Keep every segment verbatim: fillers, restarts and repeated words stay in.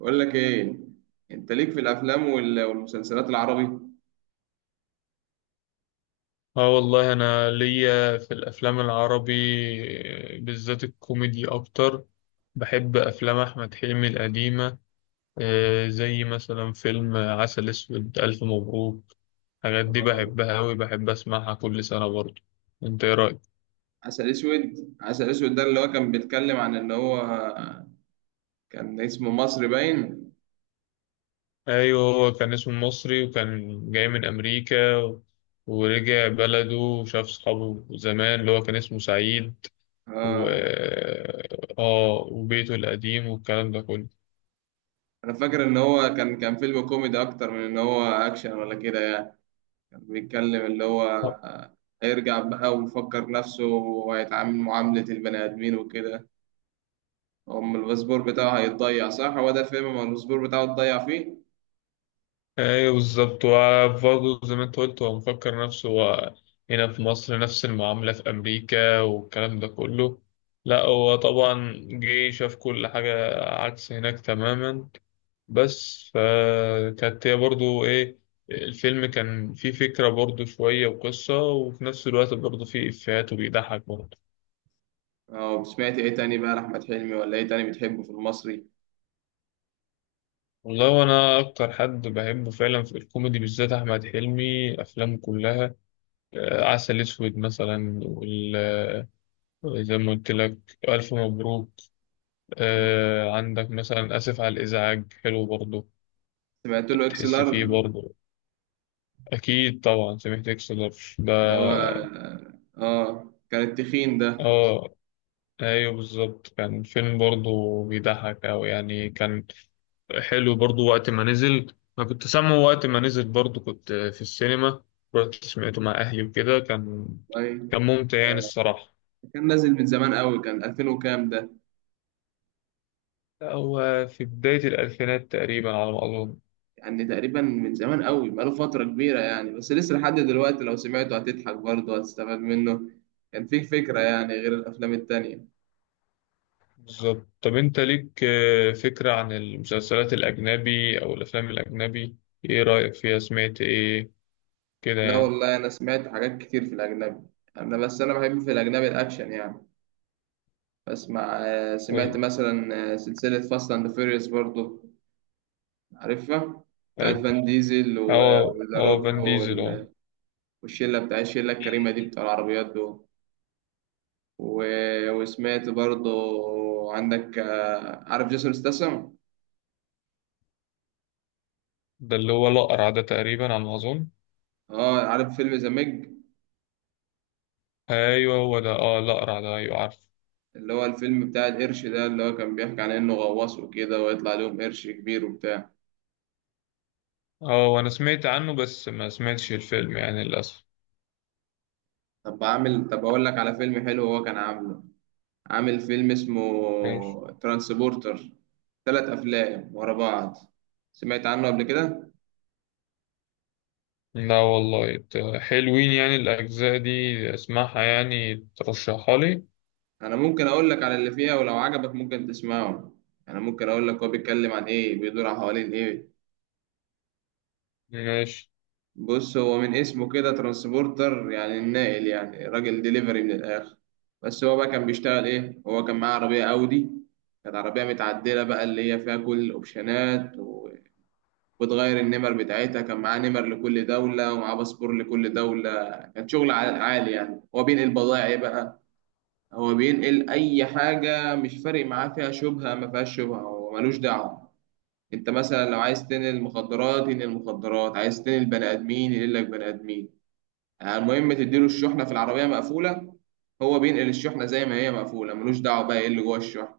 بقول لك ايه. انت ليك في الافلام وال- والمسلسلات العربي؟ اه والله انا ليا في الافلام العربي. آه، بالذات الكوميدي اكتر. بحب افلام احمد حلمي القديمه. آه، زي مثلا فيلم عسل اسود الف مبروك. الحاجات دي بحبها اوي، بحب اسمعها كل سنه برضه. انت ايه رايك؟ عسل اسود، عسل اسود ده اللي هو كان بيتكلم عن ان هو كان اسمه مصر باين. ايوه، هو كان اسمه مصري وكان جاي من امريكا و- ورجع بلده وشاف صحابه زمان اللي هو كان اسمه سعيد و اه، اه وبيته القديم والكلام ده كله. انا فاكر ان هو كان كان فيلم كوميدي اكتر من ان هو اكشن ولا كده يعني. كان بيتكلم اللي هو آه، هيرجع بقى ويفكر نفسه وهيتعامل معاملة البني ادمين وكده. هم الباسبور بتاعه هيتضيع؟ صح، هو ده الفيلم، ما الباسبور بتاعه اتضيع فيه. ايوه بالظبط، وبرضه زي ما انت قلت هو مفكر نفسه هو هنا في مصر نفس المعاملة في أمريكا، والكلام ده كله. لا، هو طبعا جه شاف كل حاجة عكس هناك تماما. بس فكانت هي برضه ايه؟ الفيلم كان فيه فكرة برضه شوية وقصة، وفي نفس الوقت برضه فيه إفيهات وبيضحك برضه. أو سمعت إيه تاني بقى لأحمد حلمي ولا إيه تاني بتحبه في المصري؟ والله، وأنا أكتر حد بحبه فعلا في الكوميدي بالذات أحمد حلمي، أفلامه كلها. آه، عسل أسود مثلا، زي ما قلت لك، ألف مبروك. مم. آه عندك مثلا آسف على الإزعاج، حلو برضه. سمعت له إكس بتحس لارج، فيه برضه. أكيد طبعا سمعت إكسلر اللي ده هو آه كان التخين ده. آه أيوه بالظبط، كان فيلم برضه بيضحك أوي يعني، كان حلو برضه. وقت ما نزل أنا كنت سامعه، وقت ما نزل برضه كنت في السينما، رحت سمعته مع أهلي وكده. كان طيب، كان ممتع يعني آه، الصراحة. كان نازل من زمان قوي، كان ألفين وكام ده. هو في بداية الألفينات تقريبا على ما أظن. يعني تقريبا من زمان قوي، بقاله فترة كبيرة يعني، بس لسه لحد دلوقتي لو سمعته هتضحك برضه، هتستفاد منه. كان فيه فكرة يعني غير الأفلام التانية. بالظبط. طب انت ليك آه، فكرة عن المسلسلات الأجنبي أو الأفلام الأجنبي؟ ايه رأيك فيها؟ سمعت ايه كده لا يعني؟ والله، أنا سمعت حاجات كتير في الأجنبي. أنا بس أنا بحب في الأجنبي الأكشن يعني. بسمع آه، سمعت طيب، مثلا آه، سلسلة فاست أند فيريوس برضو. عارفها؟ بتاعت حلو. فان ديزل و- اه وذا اه فان روك ديزل، اه. وال- والشلة، بتاع الشلة الكريمة دي، بتاع العربيات دول. و- وسمعت برضو، عندك آه، عارف جيسون ستاثام؟ ده اللي هو الأقرع ده تقريبا على ما أظن. اه، عارف فيلم ذا ميج، أيوه هو ده اه الأقرع ده، أيوه عارف. اللي هو الفيلم بتاع القرش ده، اللي هو كان بيحكي عن انه غواص وكده، ويطلع لهم قرش كبير وبتاع. اه، وأنا سمعت عنه بس ما سمعتش الفيلم يعني للأسف. طب عامل طب اقول لك على فيلم حلو، هو كان عامله. عامل فيلم اسمه ماشي. ترانسبورتر، ثلاث أفلام ورا بعض. سمعت عنه قبل كده؟ لا والله، ت- حلوين يعني الأجزاء دي، اسمعها يعني ترشحها لي. أنا ممكن أقول لك على اللي فيها، ولو عجبك ممكن تسمعه. أنا ممكن أقول لك هو بيتكلم عن إيه، بيدور عن حوالين إيه. ماشي. بص، هو من اسمه كده ترانسبورتر يعني الناقل، يعني راجل ديليفري من الآخر. بس هو بقى كان بيشتغل إيه؟ هو كان معاه عربية أودي، كانت عربية متعدلة بقى، اللي هي فيها كل الأوبشنات وتغير النمر بتاعتها. كان معاه نمر لكل دولة ومعاه باسبور لكل دولة. كان شغل عال- عالي يعني. هو بينقل بضائع إيه بقى؟ هو بينقل أي حاجة، مش فارق معاه فيها شبهة ما فيهاش شبهة، هو ملوش دعوة. أنت مثلا لو عايز تنقل مخدرات ينقل مخدرات، عايز تنقل بني آدمين ينقل لك بني آدمين، يعني المهم تديله الشحنة في العربية مقفولة. هو بينقل الشحنة زي ما هي مقفولة، ملوش دعوة بقى إيه اللي جوه الشحنة.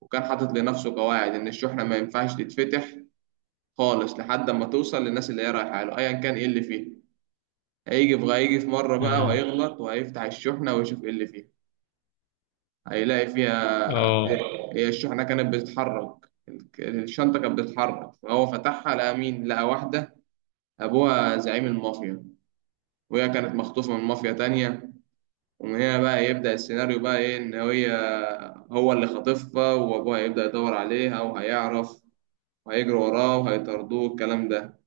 وكان حاطط لنفسه قواعد إن الشحنة ما ينفعش تتفتح خالص لحد ما توصل للناس اللي هي رايحة له أيا كان إيه اللي فيه. هيجي في هيجي في مرة بقى، مم. وهيغلط وهيفتح الشحنة ويشوف إيه اللي فيها. هيلاقي فيها، اه. هي الشحنة كانت بتتحرك، الشنطة كانت بتتحرك، فهو فتحها لقى مين؟ لقى واحدة أبوها زعيم المافيا، وهي كانت مخطوفة من مافيا تانية. ومن هنا بقى يبدأ السيناريو بقى إيه، إن هي هو اللي خاطفها، وأبوها يبدأ يدور عليها وهيعرف، وهيجري وراه وهيطاردوه، الكلام ده.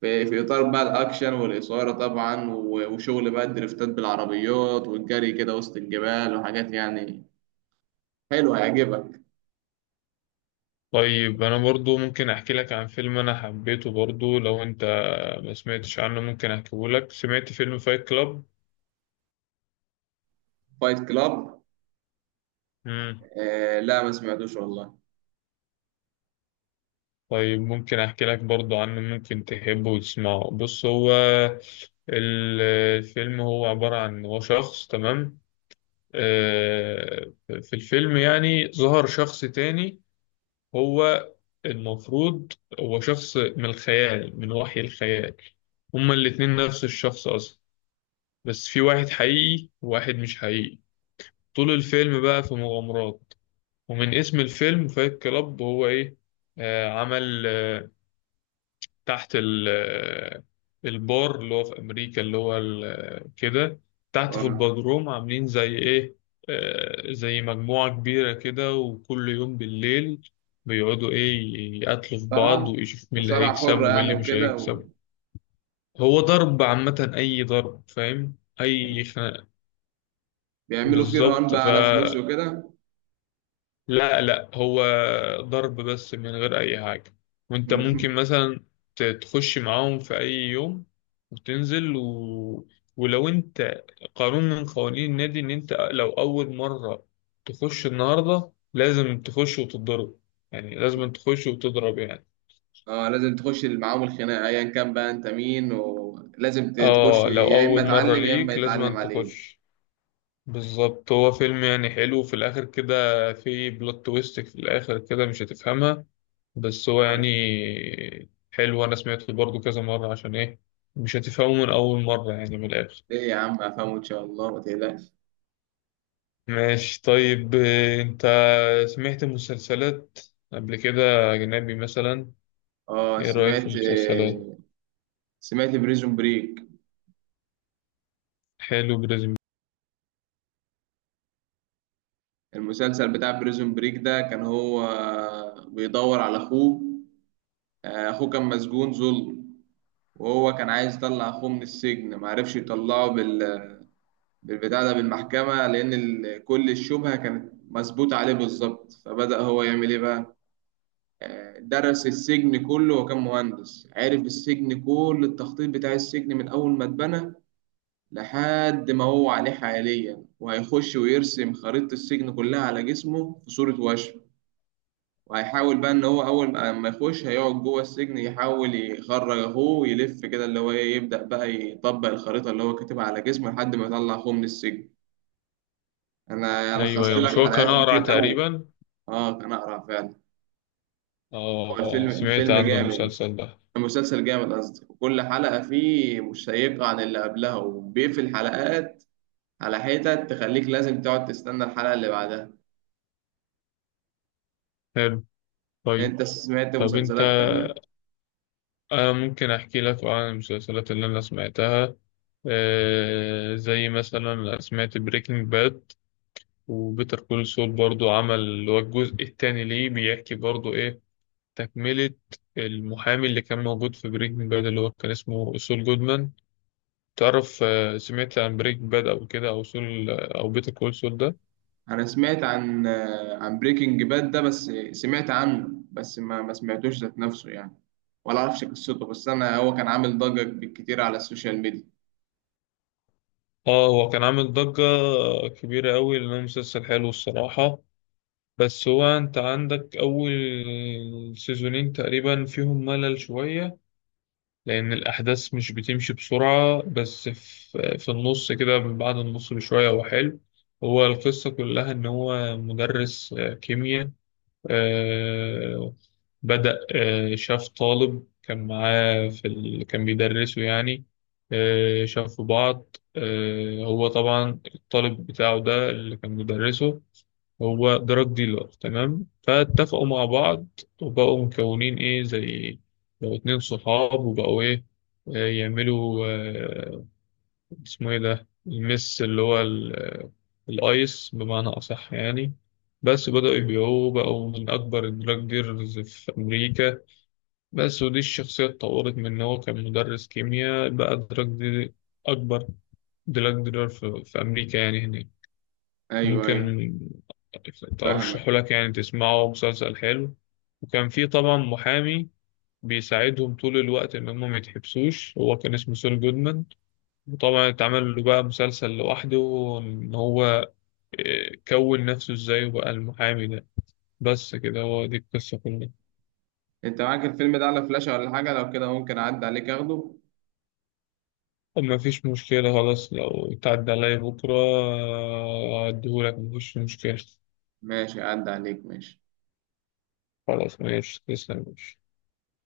في في اطار بقى الاكشن والاثاره طبعا، و- وشغل بقى الدريفتات بالعربيات والجري كده وسط الجبال وحاجات يعني. حلو، هيعجبك. طيب، انا برضو ممكن احكي لك عن فيلم انا حبيته برضو. لو انت ما سمعتش عنه، ممكن احكيه لك. سمعت فيلم فايت كلاب؟ فايت كلاب؟ امم. آه لا ما سمعتوش والله. طيب، ممكن احكي لك برضو عنه، ممكن تحبه وتسمعه. بص هو ال- الفيلم هو عبارة عن هو شخص، تمام. آه، في الفيلم يعني ظهر شخص تاني، هو المفروض هو شخص من الخيال، من وحي الخيال. هما الاتنين نفس الشخص اصلا، بس في واحد حقيقي وواحد مش حقيقي. طول الفيلم بقى في مغامرات، ومن اسم الفيلم فايت كلاب، هو ايه؟ آه عمل آه تحت ال آه البار اللي هو في امريكا، اللي هو ال- آه، كده، تحت في آه، البدروم، عاملين زي ايه؟ آه زي مجموعة كبيرة كده، وكل يوم بالليل بيقعدوا ايه، يقتلوا في بعض مصارعه ويشوف مين اللي مصارعه هيكسب حره ومين يعني اللي مش وكده و- هيكسب. هو ضرب عامة، أي ضرب فاهم، أي خناقة. بيعملوا فيه رهان بالظبط. بقى على فلوس وكده. لا لا، هو ضرب بس من غير أي حاجة. وأنت ممكن مثلا ت- تخش معاهم في أي يوم وتنزل و... ولو أنت قانون من قوانين النادي إن أنت لو أول مرة تخش النهاردة، لازم تخش وتتضرب، يعني لازم تخش وتضرب يعني. اه لازم تخش معاهم الخناقه ايا كان بقى انت مين، ولازم ت- تخش، اه، لو يا اما أول مرة اتعلم يا اما ليك لازم يتعلم عليك. تخش. بالظبط. هو فيلم يعني حلو، وفي الآخر كده في بلوت تويست، في الآخر كده مش هتفهمها، بس هو يعني آه. حلو. أنا سمعته برضو كذا مرة عشان إيه؟ مش هتفهمه من أول مرة يعني من الآخر. ايه يا عم افهمه ان شاء الله، ما تقلقش. ماشي طيب. آه، أنت سمعت مسلسلات قبل كده أجنبي مثلا؟ اه، إيه رأيك في سمعت المسلسلات؟ سمعت بريزون بريك. حلو، بريزم. المسلسل بتاع بريزون بريك ده كان هو بيدور على اخوه. آه، اخوه كان مسجون ظلم، وهو كان عايز يطلع اخوه من السجن، معرفش يطلعه بال... بالبتاع ده، بالمحكمة، لان ال... كل الشبهة كانت مثبوتة عليه بالظبط. فبدأ هو يعمل ايه بقى؟ آه، درس السجن كله، وكان مهندس عرف السجن، كل التخطيط بتاع السجن من اول ما اتبنى لحد ما هو عليه حاليا. وهيخش ويرسم خريطة السجن كلها على جسمه في صورة وشم. وهيحاول بقى إن هو أول ما ما يخش هيقعد جوه السجن يحاول يخرج أخوه ويلف كده، اللي هو إيه، يبدأ بقى يطبق الخريطة اللي هو كاتبها على جسمه لحد ما يطلع أخوه من السجن. أنا أيوه لخصت يعني أيوه، لك، مش كان هو حلقات كان أقرأ أقرع كتير قوي. تقريبا؟ آه كان أقرع فعلا. هو آه الفيلم الفيلم سمعت فيلم عنه جامد جامد. المسلسل ده. المسلسل جامد قصدي، وكل حلقة فيه مشيقة عن اللي قبلها، وبيقفل حلقات على حتة تخليك لازم تقعد تستنى الحلقة اللي بعدها. حلو. طيب. انت سمعت طب أنت مسلسلات تانية؟ آه ممكن أحكي لك عن المسلسلات اللي أنا سمعتها. آه زي مثلا أنا سمعت بريكنج باد، وبيتر كول سول برضو عمل اللي هو الجزء التاني ليه، بيحكي برضو إيه، تكملة المحامي اللي كان موجود في بريكنج باد اللي هو كان اسمه سول جودمان. تعرف آه سمعت عن بريكنج باد أو كده، أو سول، أو بيتر كول سول ده؟ انا سمعت عن آه، عن بريكنج باد ده، بس سمعت عنه بس ما ما سمعتوش ذات نفسه يعني، ولا اعرفش قصته. بس انا هو كان عامل ضجة بالكتير على السوشيال ميديا. آه، هو كان عامل ضجة كبيرة أوي لأنه مسلسل حلو الصراحة. بس هو انت عندك اول سيزونين تقريبا فيهم ملل شوية، لان الاحداث مش بتمشي بسرعة، بس في, في النص كده من بعد النص بشوية هو حلو. هو القصة كلها ان هو مدرس آه، كيمياء. آه، بدأ آه، شاف طالب كان معاه في ال... كان بيدرسه يعني. آه، شافوا بعض. آه، هو طبعا الطالب بتاعه ده اللي كان مدرسه هو دراج ديلر، تمام. فاتفقوا مع بعض، وبقوا مكونين ايه زي لو اتنين صحاب، وبقوا ايه آه، يعملوا آه، اسمه ايه ده المس، اللي هو ال- الايس بمعنى اصح يعني. بس بدأوا يبيعوه، بقوا من أكبر الدراج ديلرز في أمريكا. بس ودي الشخصية اتطورت من إن هو كان مدرس كيمياء بقى دراج دي، أكبر دراج ديلر في, في أمريكا يعني هناك. ايوه ايوه. ممكن فاهمك. أرشحه لك يعني تسمعه، مسلسل حلو. وكان في طبعا محامي بيساعدهم طول الوقت إن هم ما يتحبسوش، هو كان اسمه سول جودمان. وطبعا اتعمل له بقى مسلسل لوحده، إن هو آه، كون نفسه إزاي وبقى المحامي ده. بس كده هو دي القصة كلها. انت معاك الفيلم ده على فلاشة ولا حاجة؟ لو كده ممكن اعدي عليك اخده. طب ما فيش مشكلة، خلاص. لو اتعدى عليا بكرة آه، أديهولك، مفيش مشكلة. ماشي، اعدي عليك ماشي. خلاص ماشي، تسلم، ماشي.